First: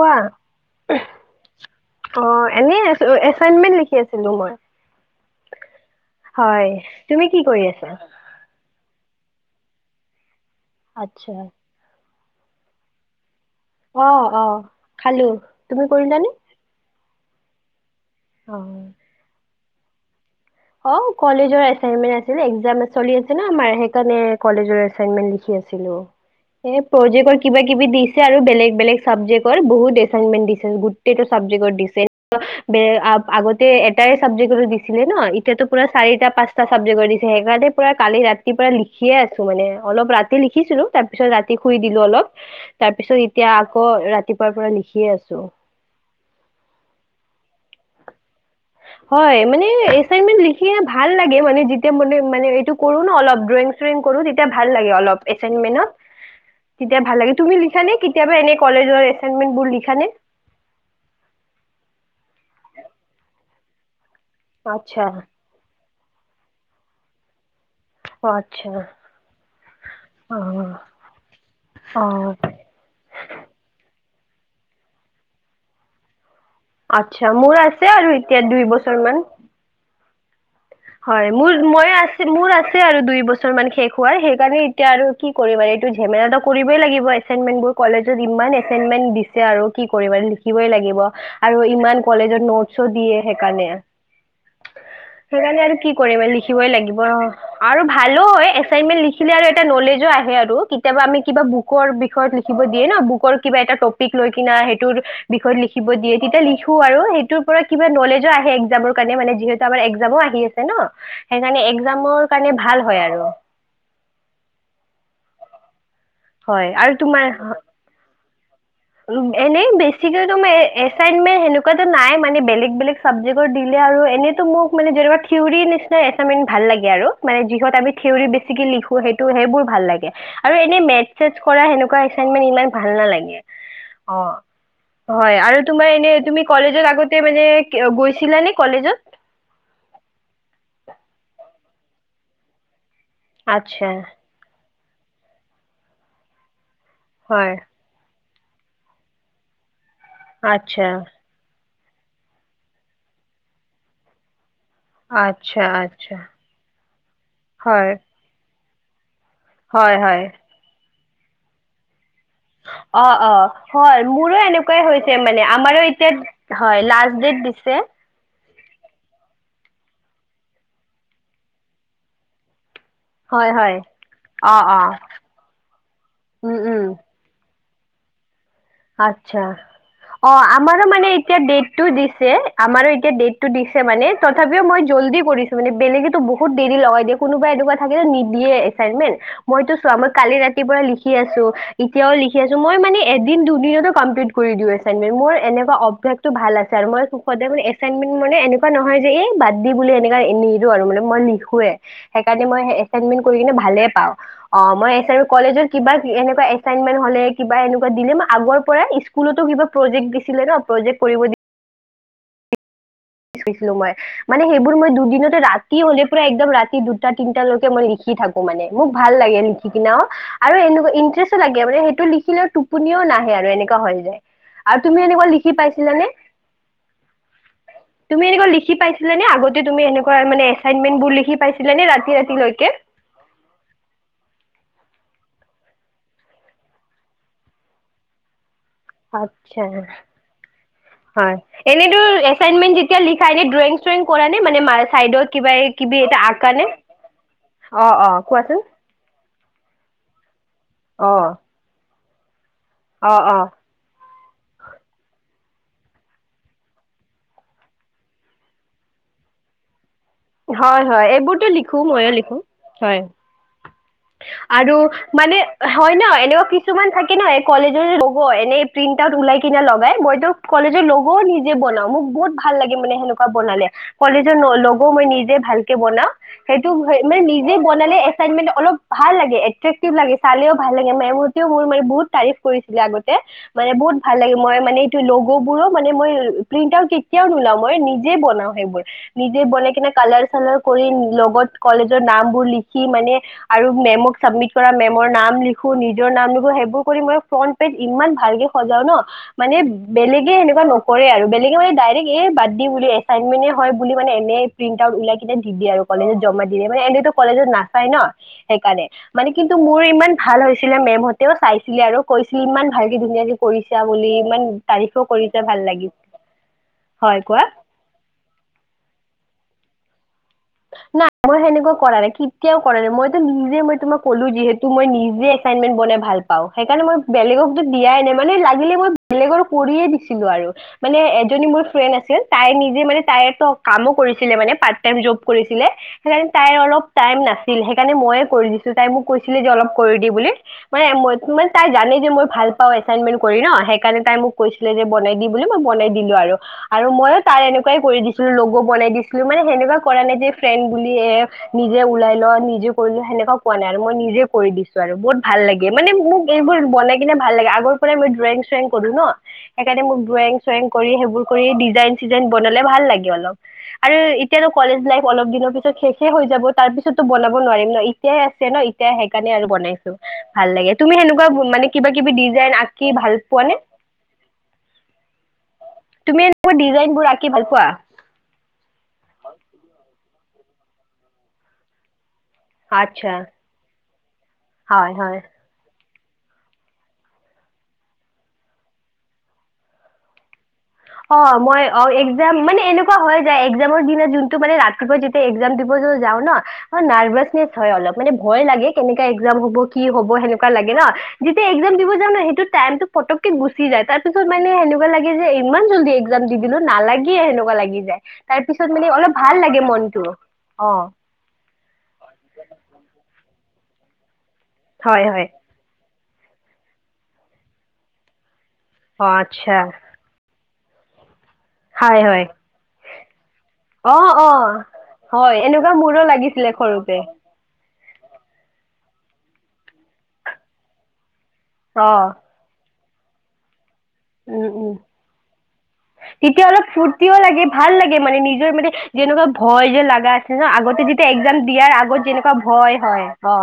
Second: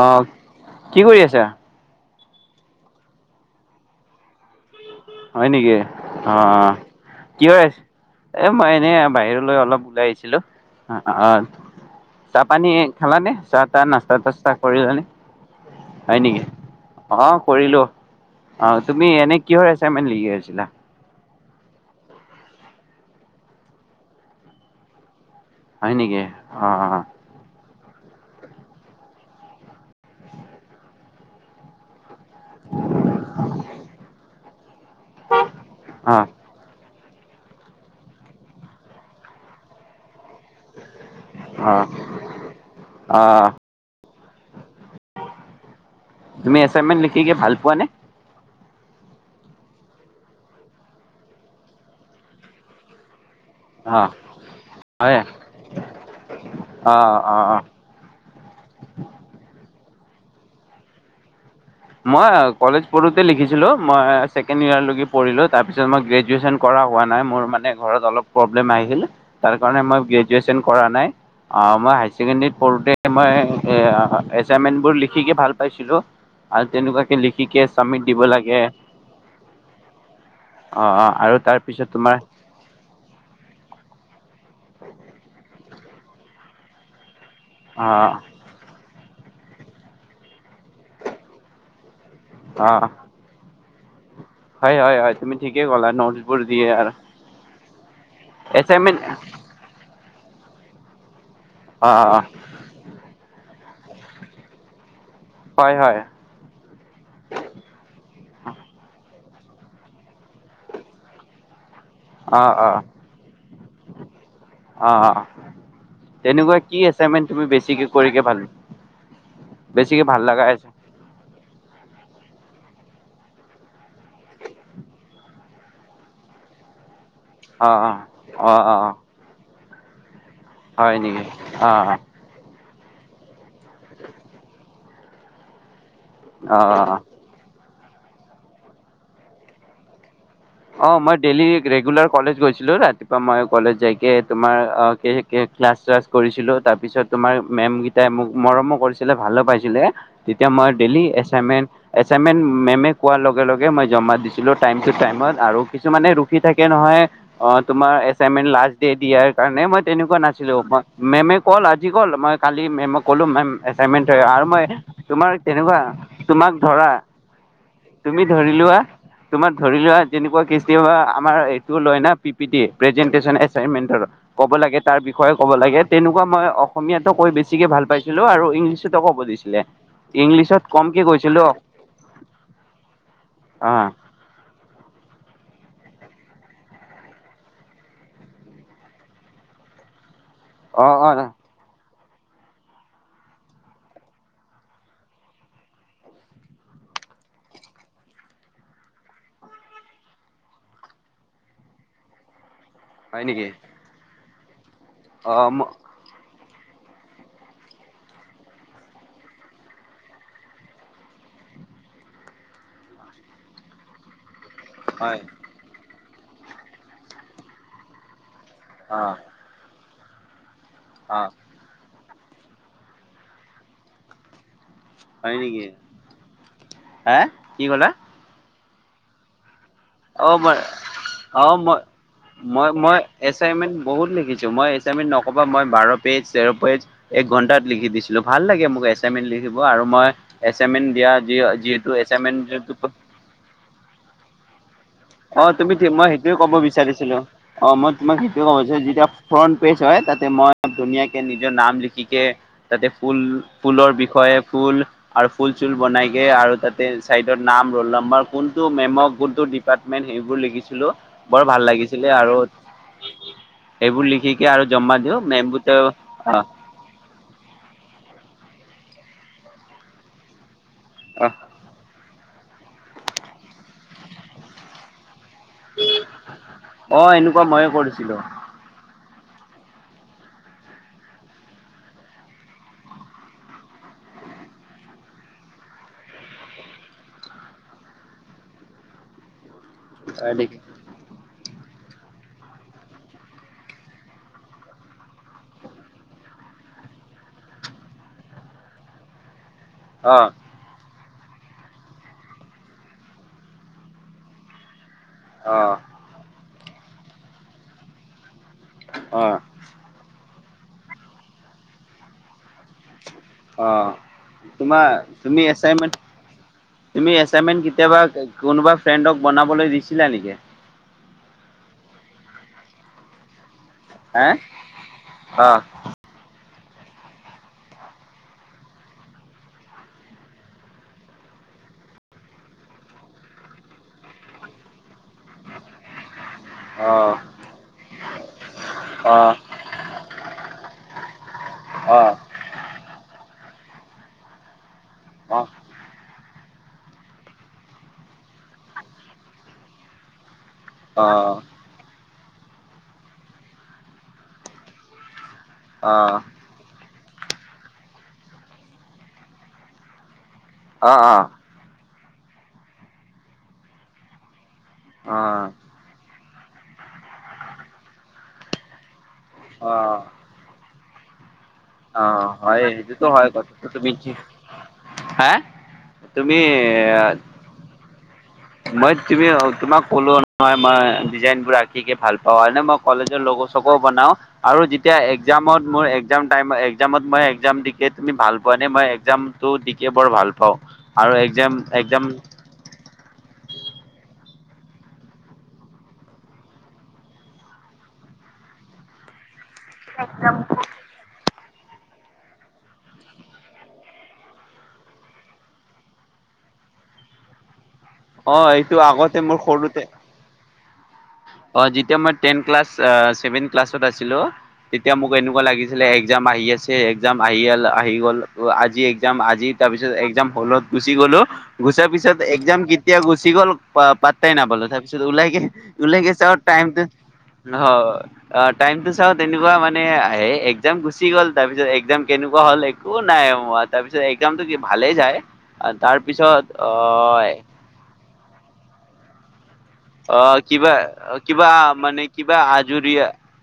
অ, কি কৰি আছা? অ' এনে আছোঁ এচাইনমেণ্ট লিখি আছিলো মই। হয় নেকি, অ অ। হয় তুমি কি হৈ কৰি আছে? আছা এ মই এনে বাহিৰত অলপ ওলাই আহিছিলো। অ আচ্ছা হয়। চাহ পানী খালানে? চাহ তাহ অ নাস্তা অ তাস্তা কৰিলানে? খালো। তুমি হয় কৰিলানে? নেকি? অ কৰিলো। অ তুমি এনে কি হৈ আছ [inaudible] লা অ কলেজৰ এচাইনমেণ্ট আছিলে। একজাম চলি আছে ন আমাৰ, সেইকাৰণে কলেজৰ এচাইনমেণ্ট লিখি আছিলো, হয় নেকি? এ অ', প্ৰজেক্টৰ কিবা কিবি দিছে আৰু বেলেগ বেলেগ চাবজেক্টৰ। বহুত এচাইনমেণ্ট দিছে, গোটেইটো চাবজেক্টৰ দিছে। বে আগ আগতে এটাই চাবজেক্টৰ দিছিলে ন। এতিয়াটো পুৰা অ', চাৰিটা পাঁ‌চটা চাবজেকৰ দিছে। হেইকাৰণে পুৰা কালি ৰাতিপায়ে লিখিয়ে আছো মানে। অলপ ৰাতি লিখিছিলো। তাৰপিছত ৰাতি শুই অ', দিলো অলপ। তাৰপিছত এতিয়া অ', আকৌ ৰাতি পুৱাৰ পৰা লিখি তুমি এচাইনমেন্ট লিখি কি ভাল পোৱা নে? হয়, মানে এচাইনমেন লিখি ভাল লাগে মানে যেতিয়া মানে মানে এইটো কৰো ন অলপ। ড্ৰয়িং-চয়িং অ', কৰোঁ, তেতিয়া ভাল লাগে অলপ হয়, এচাইনমেণত, তেতিয়া অ', ভাল অ', লাগে। অ'। তুমি লিখা নে কেতিয়াবা এনে কলেজৰ এচাইনমেণ্টবোৰ লিখা নে? মই কলেজ পঢ়োতে লিখিছিলোঁ‌। দিলো মাচ ছেকেণ্ড ইয়েৰলৈকে আচ্ছা পঢ়িলোঁ‌। তাৰ পিছত মই গ্ৰেজুৱেশ্যন কৰা হোৱা নাই মোৰ মা নাই ঘৰত অলপ প্ৰব্লেম আচ্ছা আহিছিল তাৰ কাৰণে মই গ্ৰেজুৱেশ্যন কৰা অ নাই। অঅ মই অ ছেকেণ্ডেৰীত পঢ়োঁতে মই এ এচাইনমেন্ট বোৰ লিখি কে ভাল পাইছিলোঁ‌। আচ্ছা, মোৰ আছে আৰু এতিয়া লাগে দুই বছৰ মান। অ' হয় আৰু মোৰ তাৰপিছত মই তোমাৰ আছে মোৰ আছে আৰু দুই বছৰ মান শেষ হোৱাৰ সেইকাৰণে এতিয়া আৰু কি কৰিবা আৰু এইটো ঝেমেলটো কৰিবই লাগিব এচাইনমেণ্টবোৰ অ' কলেজত ইমান এচাইনমেণ্ট দি ছে আৰু কি কৰিবা লিখিবই লাগিব আৰু ইমান কলেজৰ অ' নোটছও দিয়ে সেইকাৰণে হয় হয় হয় তুমি সেইকাৰণে ঠিকেই আৰু ক'লা কি কৰিবা নোটছবোৰ দিয়ে লিখিবই আৰু লাগিব অ' আৰু ভালো হয় এছাইনমেণ্ট লিখিলে আৰু এটা নলেজো আ হে আৰু কেতিয়াবা আমি কিবা বুকৰ অ' বিষয়ত লিখিব দিয়ে ন বুকৰ কিবা এটা টপিক লৈ কিনা সেইটোৰ বিষয়ত হয় লিখিব হয় দিয়ে তেতিয়া লিখো আৰু সেইটোৰ পৰা কিবা নলেজো আ এক্সামৰ কাৰণে মানে যিহেতু আমাৰ এক্সামও আহি আহি আছে ন সেইকাৰণে এ এক্সামৰ অ কাৰণে অ ভাল হয় আৰু অ তেনেকুৱা হয় কি আছে ইমান তুমি বেছিকে কৰিকে ভাল- উ' এনেই ভাল বেছিকে লগা তোমাৰ আছে এছাইনমেণ্ট হেনেকুৱা নাই মানে বেলেগ বেলেগ চাবজেক্টৰ দিলে আৰু এনেইতো মোক মানে যেনেকা থিয়ৰী নিচিনা এছাইনমেণ্ট ভাল লাগে আৰু মানে অ যিহত অ আমি থিয়ৰী অ বেছিকে অ অ লিখো সেইটো সেইবোৰ ভাল লাগে আৰু এনে হয় মেথছ নেকি চেথছ কৰা অ সেনেকুৱা এছাইনমেন্ট ইমান ভাল নালাগে। অ' হয় আৰু তোমাৰ এ এ তুমি অ অ কলেজৰ অ আগতে মানে গৈছিলানে কলেজত? অ' মই ডেইলি ৰেগুলাৰ কলেজ গৈছিলো ৰাতিপুৱা বা মই কলেজ আচ্ছা যাইকে তোমাৰ আ কে কে ক্লাছ চালছ কৰিছিলো তাত তাৰ পিছত তোমাৰ হয় মে'ম গিটাই মোক মৰমো কৰিছিলে ভালো পাইছিলে তেতিয়া মই আচ্ছা ডেইলি এছাইনমেণ্ট এছাইনমেণ্ট মে'মে কোৱাৰ লগে লগে মই জমা দিছিলোঁ। টাইম টু টাইমত আৰু আচ্ছা কিছুমানে আচ্ছা ৰুখি থাকে নহয় অ' হয় তোমাৰ এছাইনমেণ্ট লাষ্ট ডে দিয়াৰ। কাৰণে মই হয় তেনেকুৱা হয় নাছিলোঁ মেমে ক'ল আজি মই কালি মেমক অ কলো অ মেম হয় এছাইনমেণ্ট তৈয়াৰ মোৰো আৰু মই এনেকুৱাই হৈছে তোমাৰ মানে তেনেকুৱা আমাৰো এতিয়া তোমাক হয় ধৰা লাষ্ট ডেট দিছে তুমি ধৰি লোৱা তোমাৰ ধৰি লোৱা যেনেকুৱা কৃষ্টি হয় আমাৰ এইটো লয় না পি পি টি প্ৰেজেন্টেচন হয় হয় এচাইনমেন্টৰ ক'ব অ লাগে অ তাৰ বিষয়ে ক'ব লাগে তেনেকুৱা মই উম উম অসমীয়াতো কৈ বেছি বেছিকে ভাল পাইছিলো আৰু ইংলিছতো ক'ব আচ্ছা দিছিলে। অ ইংলিছত আমাৰো কমকে মানে এতিয়া কৈছিলো ডেটটো দিছে আমাৰো এতিয়া ডেটটো দিছে অ' মানে তথাপিও মই জলদি কৰিছো মানে বেলেগেতো বহুত দেৰি লগাই দিয়ে কোনোবা এনেকুৱা থাকে নিদিয়ে এচাইনমেন্ট মইতো চোৱা কালি ৰাতিপুৱা অ' লিখি অ' আছোঁ এতিয়াও লিখি আছোঁ মই মানে এদিন দুদিনতো কমপ্লিট কৰি দিও এছাইনমেণ্ট। মোৰ এনেকুৱা অভ্যাস টো ভাল আছে আৰু মই সুখতে মানে এছাইনমেণ্ট মানে এনেকুৱা নহয় যে এই বাদ দি বুলি এনেকুৱা নিদো আৰু মানে মই লিখোয়ে সেইকাৰণে মই এছাইনমেণ্ট হয় কৰি নেকি কিনে ভালে পাওঁ অ মই এছাইনমেণ্ট অ' কলেজৰ কিবা এনেকুৱা এক- এছাইনমেণ্ট হ'লে কিবা এনেকুৱা দিলে মা- আগৰ পৰাই স্কুলতো কিবা প্ৰজেক্ট দিছিলে ন প্ৰজেক্ট কৰিব দি- [unintelligible] ছিলো মই মানে সেইবোৰ মই হয় দুদিনতে ৰাতি হ'লে পুৰা একদম ৰাতি দুটা তিনটা লৈকে মই লিখি থাকো মানে মোক অ' ভাল লাগে লিখি কি ন আৰু এনেকুৱ অ' ইণ্টাৰেষ্ট লাগে মানে সেইটো লি খিলে টোপনিও নাহে আৰু এনেকুৱা হৈ যায় আৰু তুমি এনেকুৱা হয় লিখি নেকি পাইছিলানে? হা কি ক'লা তুমি এনেকুৱা লিখা কি পাইছিলানে আগত অ মই অ মই পাইছিলানে ৰাতি ৰাতিলৈকে মই মই এছাইনমেণ্ট বহুত লিখিছো মই এছাইনমেণ্ট নক- কবা মই বাৰ পেজ তেৰ পেজ এক ঘন্টাত লিখি দিছিলো ভাল লাগে মোক এছাইনমেন্ট লিখিব আচ্ছা আৰু মই এছাইনমেন্ট দিয়া যি হয় যিহেতু এনেতো এছাইনমেন্ট যিহেতু এচাইনমেন্ট যেতিয়া লিখা এনেই ড্ৰয়িং চয়িং কৰা নে মানে [unintelligible] অ কিবা তুমি ঠিক কিবি মই এটা সেইটোয়ে আঁকা ক'ব নে বিচাৰিছিলো অ মই তোমাক সেইটোয়ে কব বিচাৰো যেতিয়া ফ্ৰন্ট পেজ হয় তাতে মই ধুনীয়া অ কে নিজৰ নাম লিখি এ তাতে অ ফুল, অ ফুলৰ বিষয় ফুল আৰু ফুল-চুল বনাইগে আৰু তাতে চাইডৰ নাম, ৰোল নম্বাৰ, কোনটো মেমক, কোনটো ডি হয় হয়। এইবোৰতো লিখো, লাগিছিলে মইয়ো লিখো আৰু হয়। এইবোৰ লিখিকে আৰু জমা দিওঁ মানে মেমবোতে অ হয় ন', এনেও অ কিছুমান থাকে ন কলেজৰ লগ এনে প্ৰিন্টাওত ওলাই কিনে লগাই মইতো কলেজৰ ল'গ'ও নিজে বনাও, মোক বহুত ভাল লাগে মানে হেনেকুৱা বনালে, কলেজৰ ল লগ ও মই নিজে ভালকে বনাও। হেতু হে অ মানে এনেকুৱা নিজে ময়ে বনালে কৰিছিলো এচাইনমেন্টো অলপ ভাল লাগে, এট্ৰেক্টিভ লাগে, চালেও ভাল লাগে, মেমহতেও মোৰ মানে বহুত তাৰিফ কৰিছিলে আগতে। মানে বহুত ভাল লাগে, মই মানে এইটো ল'গ' বোৰো মানে মই প্ৰিণ্টাওত কেতিয়াও নোলাও, মই নিজে বনাও সেইবোৰ নিজে বনাই কি কিনে কালাৰ-চালাৰ কৰি ল'গ'ত কলেজৰ নামবোৰ লিখি মানে আৰু মেমক চাবমিট কৰা মেমৰ নাম লিখো, নিজৰ নাম লিখো সেইবোৰ কৰি মই ফ্ৰন্ট পেজ ইমান ভালকে সজাও ন' মানে অ অ বেলেগে সেনেকুৱা নকৰে আৰু বেলেগে মানে ডাইৰেক্ট এই বাদ দি বুলি এচাইনমেন্টহে হয় বুলি মানে এনে প্ৰিন্ট আওত ওলাই কেনে দি দিয়ে আৰু, কলেজত জমা দি দে মানে এনেতো কলেজত নাচায় ন' সেইকাৰণে, অ মানে কিন্তু মোৰ ইমান ভাল হৈছে ছিলে মেমহতেও চাইছিলে, আৰু কৈছিলে ইমান ভাল অ', তোমাৰ কৰিছা তুমি ভাল লাগিল এচাইনমেন্ট, তুমি হয় কোৱা এচাইনমেন্ট কেতিয়াবা এ কোনোবা ফ্ৰেণ্ডক বনাবলৈ দিছ ছিলা নেকি? নাই, মই হেনেকুৱা কৰা নাই, কেতিয়াও কৰা নাই। মইতো নিজে মই ই ক'লো হা যিহেতু, মই নিজে অ এচাইনমেন্ট বনাই ভাল পাওঁ। হেইকাৰণে মই বেলেগকতো দিয়াই নাই, মানে লাগিলে মই বেলেগৰো কৰিয়ে দিছিলো, আৰু মানে এজনী মোৰ ফ্ৰেণ্ড আছিল তাই নিজে মানে তাইতো কামো কৰিছিলে মানে পাৰ্ট টাইম জব কৰিছিলে সেইকাৰণে তাইৰ অলপ অ টাইম নাছিল সেইকাৰণে ময়ে কৰি দিছো, তাই মোক অ কৈছিলে যে অলপ কৰিদিবলে মানে মইতো মা তাই জানে অ যে মই ভাল পাওঁ এচাইনমেন্ট ক কৰি ন', সেই কাৰণে তাই মোক কৈছিলে যে বনাই দি অ বুলি। মই বনাই দিলো আৰু, মইয়ো তাই এনেকুৱাই কৰি দিছিলো ল'গ' বনাই দিছিলো। মানে হেনেকুৱা কৰা নাই যে ফ্ৰেণ্ড বুলি অ অ এ অ নিজে ওলাই ল' নিজে কৰি ল' হেনেকুৱা কোৱা নাই আৰু মই নিজে কৰি দিছো আৰু। বহুত ভাল লাগে, মানে মোক এইবোৰ বনাই কিনে ভাল লাগে। আগৰপৰাই মোৰ ড্ৰইং-চইং কৰো ন', সেইকাৰণেই মোৰ ড্ৰইং ড্ৰইং কৰি, সেইবোৰ কৰি, ডিজাইন চিজাইন বনালে ভাল লাগে অলপ। আৰু এতিয়াতো কলেজ লাইফ অ অলপ দিনৰ অ পিছত শেষে হৈ যাব তাৰ পিছতো বনাব নোৱাৰিম ন', এতিয় আছে ন এতিয়াই সেইকাৰণে আৰু অ বনাইছো, ভাল লাগে। তুমি হেনেকোৱা ম মানে কিবা অ কিবি ডিজাইন হয় আ সেইটোতো হয়। কথটো তুমি ঠিক, হা, তুমি এনেকুৱা ডিজাইন বোৰ তুমি- আঁকি ভাল পোৱা মই তুমি, তোমাক ক'লো নহয় মই ডিজাইনবোৰ আঁকিকে ভাল পা অ এনে মই আচ্ছা, কলেজৰ লগ চগ বনাও আৰু হয় যেতিয়া হয়। এক্সজামত মোৰ এক- এক্সামত টাইমত এক্সামত মই এক্সাম দিকে তুমি ভাল পোৱা নে? মই এক্সামটো দিকে বৰ ভাল পাওঁ। আৰু অ এক্জাম মই অ এক্জাম এক্সজাম মানে এনেকা কোৱা হয় যায় এক্সজামৰ দিনা যোনটো মানে ৰাতিপুৱা যেতিয়া এক্সজাম দিব যাও ন নাৰ্ভাচনেচ হয় অলপ মানে ভয় লাগে কেনেকা এক্সজাম হ'ব কি হ'ব সেনেকুৱা লাগে ন যেতিয়া এক্সজাম দিব যা ন সেইটো টাইমত পতককে গুচি যায় তাৰ পিছত মানে সেনেকুৱা লাগে যে ইমান জল্দি এক্সজাম দি দিলো নালাগি সেনেকুৱা লাগি যায় অ তাৰপিছত এইটো মানে অলপ আগতে ভাল মোৰ লাগে সৰুতে মনটো অ অ যেতিয়া মই টেন ক্লাছ ছেভেন ক্লাছত আছিলো তেতিয়া হয় মোক হয় এনেকুৱা লাগিছিলে এক্সজাম আহি আছে এক্সজাম আহি অল আহি গ'ল আজি অ' এক্সজাম আজি আচ্ছা তাৰপিছত এক্সজাম হ'লো গুচি গলো গুচাৰ হয় পিছত হয় এক্সজাম কেতিয়া গুচি গ'ল অ' অ' পাত্তাই নাপালো তাৰ পিছত হয় ওলাইগে এনেকুৱা মোৰো ওলাইগিছে আৰু লাগিছিলে টাইমটো সৰুতে নহ অ টাইম টো চাও তেনেকুৱা মানে এক্সজাম গুচি গ'ল তাৰপিছত এক্সজাম অ' কেনেকুৱা হ'ল এক অ নাই অ আত তাৰপিছত উম এক্সজামটো কি উম ভালেই যায় তেতিয়া তাৰপিছত অলপ অ ফূৰ্তিও এ লাগে ভাল লাগে মানে নিজৰ মানে যেনেকুৱা ভয় যে লগা আছে ন আগতে যেতিয়া এক্সজাম কিবা দিয়াৰ আগত মানে যেনেকুৱা কিবা ভয় আজৰি হয় অ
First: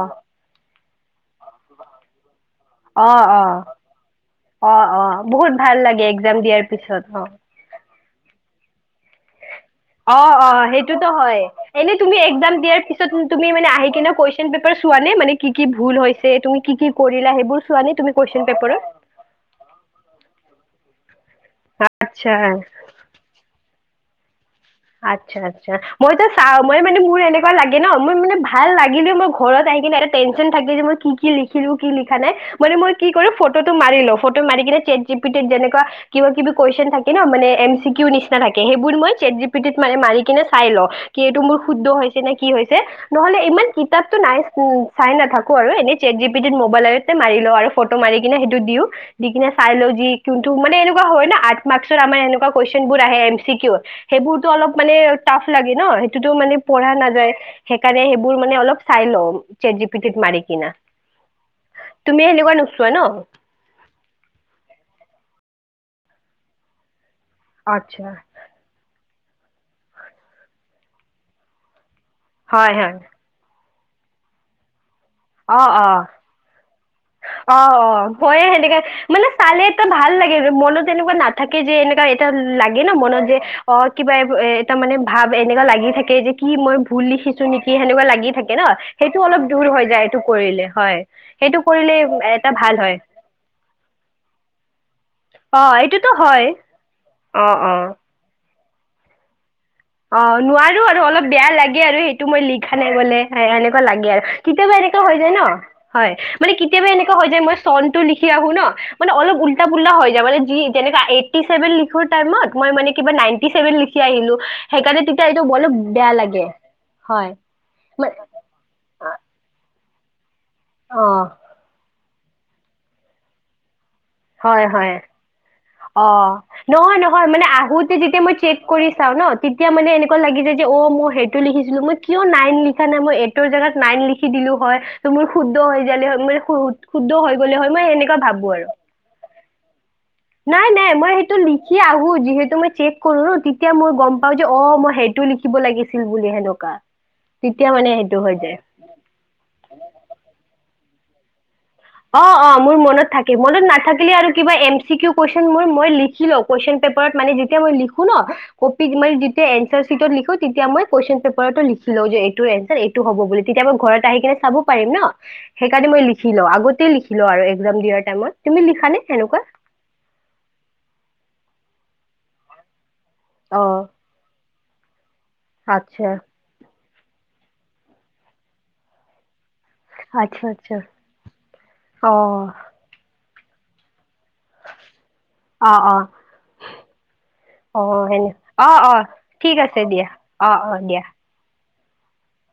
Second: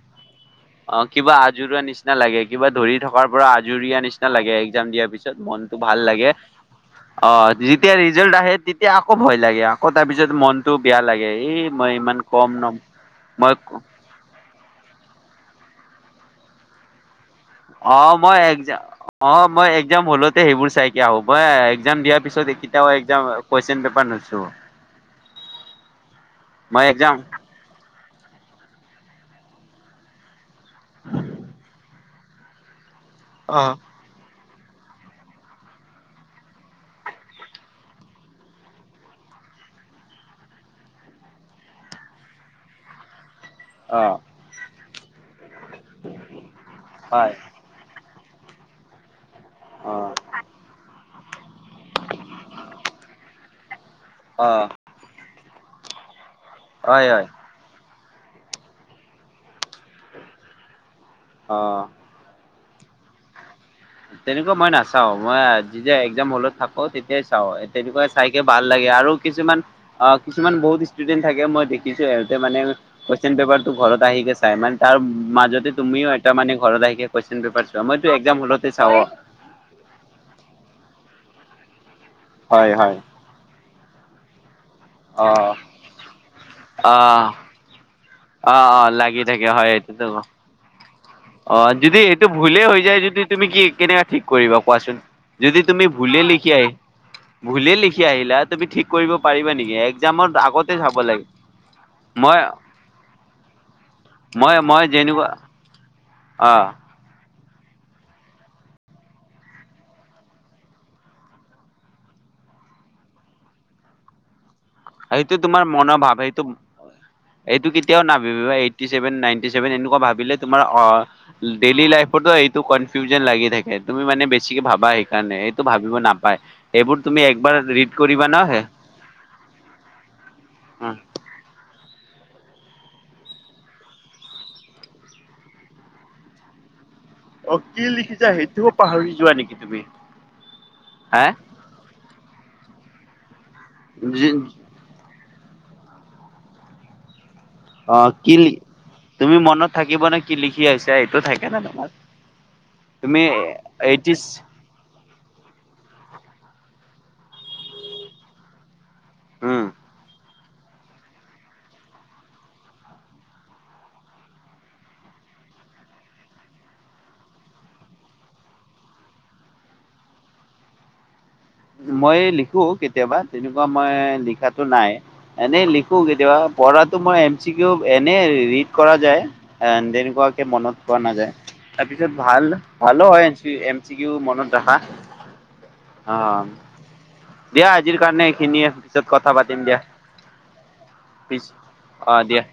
জোৰোৱা নিচিনা লাগে কিবা ধৰি অ থকাৰ অ পৰা আজৰিয়া নিচিনা লাগে অ এক্সজাম অ দিয়াৰ পিছত বহুত মনটো ভাল লাগে এক্জাম দিয়াৰ পিছত অ যি য়েতিয়া ৰিজল্ট আহে তেতিয়া আকৌ ভয় লাগে আকৌ অ তাৰপিছত অ মনটো বেয়া সেইটোতো লাগে হয় এই মই এনে তুমি ইমান কম এক্সজাম ন দিয়াৰ পিছত তুমি মই মানে আহি কিনে কুৱেশ্যন পেপাৰ চো- চোৱা নে মানে কি কি ভুল হৈছে তুমি কি কি কৰি অ মই অ মই এক্সজা অ মই এক্সজাম হলতে সেইবোৰ চাইকে আহো মই এক্সজাম দিয়াৰ পিছত আচ্ছা সিকেটাও এক্সজাম হয় কুৱেশ্যন পেপা- বনাইছো আচ্ছা আচ্ছা মইতো চা মই মানে মোৰ এনেকুৱা লাগে ন মানে ভাল লাগিলে মোৰ ঘৰত আহি কিনে এটা টেনচন থাকে যে মই কি কি লিখিলো কি লিখা নাই মানে মই কি কৰে ফটো অ মিৰি ল ফট- মাৰিকিনে চেত জিপিটি যেনেকুৱা কিবা কিবি কুৱেশ্যন থাকে ন মানে এম চি কিউ নিচিনা থাকে সেইবোৰ মই চেত জি- পিটিত মানে মাৰি কিনে চাই ল কি এইটো মোৰ শুদ্ধ হৈছে নে কি হৈছে নহলে ইমান অ কিতাপতো নাই [unintelligible] চাই নাথাকো আৰু এনেইে চেত জিপিটি মোবাইলতে হয় মাৰি ল আৰু ফটো মাৰি কিনে সেইটো দিও দি কিনে চাই লও অ যি কোনটো মানে এনেকুৱা হয় না আঠ মাৰ্ক্সৰ আমাৰ এনেকোৱা কুৱেশ্যন বোৰ আহে এম চি কিউ অ সেইবোৰতো অলপ মানে টাফ লাগে ন টো মানে পঢ়া হয় হয় নাযায় সেইকাৰণে সেইবোৰ মানে অলপ চাই ল' চেত জি পিটিত মাৰি কিনা অ তুমি হনেকুৱা নো- াই ন তেনেকুৱা মই নাচাও মই যেতিয়া এক্জাম হলত থাকো তেতিয়া চা তেনেকুৱা আচ্ছা চাইকে ভাল লাগে আৰু কিছুমান অ কিছুমান বহুত ষ্টুডেন্ট থাকে মই দেখো সহতোনে হয় হয় কন পেপাৰ [unintelligible] ো ঘৰত আহি গৈছা ইমান তাৰ অ মাজতে অ তুমিও এটা মানে ঘৰত আহে অ কাৰ অ মইটো একজাম হয়ে হলত মানে চালে এটা ভাল লাগে মনত এনেকুৱা নাথাকে যে এনেকা হয় লাগে ন হয় মনত যে অ কিবা উ াৰ মানে অ ভাৱ এনেকুৱা লাগি থাকে যে কি মই অ ভুল লিখিছো নেকি সেনেুৱা লাগ ল অ থাকে ন অ সেইটো লাগি অলপ থাকে দূৰ হয় হৈ যায় এইটোতো এইটো কৰিলে হয় সেইটো অ কৰিলে যদি এইটো এটা ভুলেই ভাল হৈ হয় যায় যদি তুমি কি কেনেকুৱা ঠিক কৰিবা কোৱাচোন যদি অ তুমি এইটোতো ভুললে হয় লিখি আহ অ ভূলে অ লিখি আহিলাাত তুি ঠিক কৰিব পাৰিবা নেকি অ এক্জামৰ আগতে নোৱাৰো চাব আৰু লাগে অলপ বেয়া লাগে আৰু সেইটো মই লিখা নাই গলে এনেুৱা লাগে আৰু মই কেতিয়াবা মই এনেকুৱা হৈ যেনেকুৱা যায় ন হয় অ মানে কেতিয়াবা এনেকুৱা হয় যায় মই নটো লিখি আহো ন মানে অলপ উল্ প্টা হৈ য মানেনেভেনখ াইত মই মানে কিবা নিভেন লিিিলো সেইটো তোমাৰ মনৰ ভাৱ সেইটো হয় এইটো কেতিয়াও মানে নাভাবিভা এইতটি চেভেন নাইনটি চেভেন [unintelligible] ভাবিলে তোমাৰ অ ডেইলি লাইফ ৰতো [unintelligible] এইটো কনফিউজন লাগি থাকে তুমি মানে বেছিকে হয় ভাবা হয় সেইকাৰণে এইটো ভাবিব অ নাপায় নহয় সেইবোৰ তুমি নহয় মানে একবাৰ আহোতে ৰিড কৰিবা ন হে মানেনেুৱা লাগিছে যে অ মই সেইটো লিখিছিলো মই কিয় নাই নে মই এইৰ জেগাত নাইন লিখি দিলো হয় ত মোৰ শুদ্ধ হৈ যালো ম শুদ্ধ হৈ অ গ'লে হয় কি মই সেনেকুৱা লিখিছা ভাবো আৰু সেইটোও পাহৰি [unintelligible] [inaudible] নাই নাই মই হা সেইটো লিখি আহো যিহেতু মই চেক। কৰো তেতিয়া। এতিয়া মই গম পাওঁ যে অ মই সেইটো লিখো। শিকিব লাগিছিল বুলি সেনেকুৱা। তেতিয়া অ মানে সেইটো কি হৈ যায় তুমি মনত থাকিব নে কি লিখি আহিছ। এ এইটো থাকে জানো অ অ মোৰ মনত থাকে মনত নাথাকিলে এইটিছ আৰু কিবা এম চি কিউ কুৱেচন মোৰ। মই লিখিল কুৱেশন পেপাৰত মানে যেতিয়া মই লিখো ন। মই তেতিয়া উম এন্টাচিত লিখো। তেতিয়া মই কুৱেশচন পেপাৰ লিখ লও। যে এইটো এনাৰ এইটো হব বুলি। তেতিয়া মই ঘৰত আহি কিনে চাব পাৰিম ন। সেইকাৰণে মই লিখি লওঁ আগ। লিখ ল একজাম দিয়াৰ টাইমত তুমি লিখ সেনেকুৱা। মই লিখো কেতিয়া। কেতিয়াবা তেনেকুৱা মই অ লিখাত। তটো নাই। এনেই লিখ আচ্ছা কেতিয়াবা পৰত। তমই এম চিকিউ এনে ৰিড কৰা যায়। এ তেনেকুৱাকে আচ্ছা মনত পোৱা আচ্ছা নাযায় তাৰ পিছত অ ভাল ভালো হয়। ম চি। মনত ৰাখা অ। দিয়া অ আজিৰ কাৰণে সেনে এইখিনিয়ে অ অ পিছত কথা ঠিক পাতিম দিয়া। আছে অ অ। দিয়া পিছ। অ দিয়া।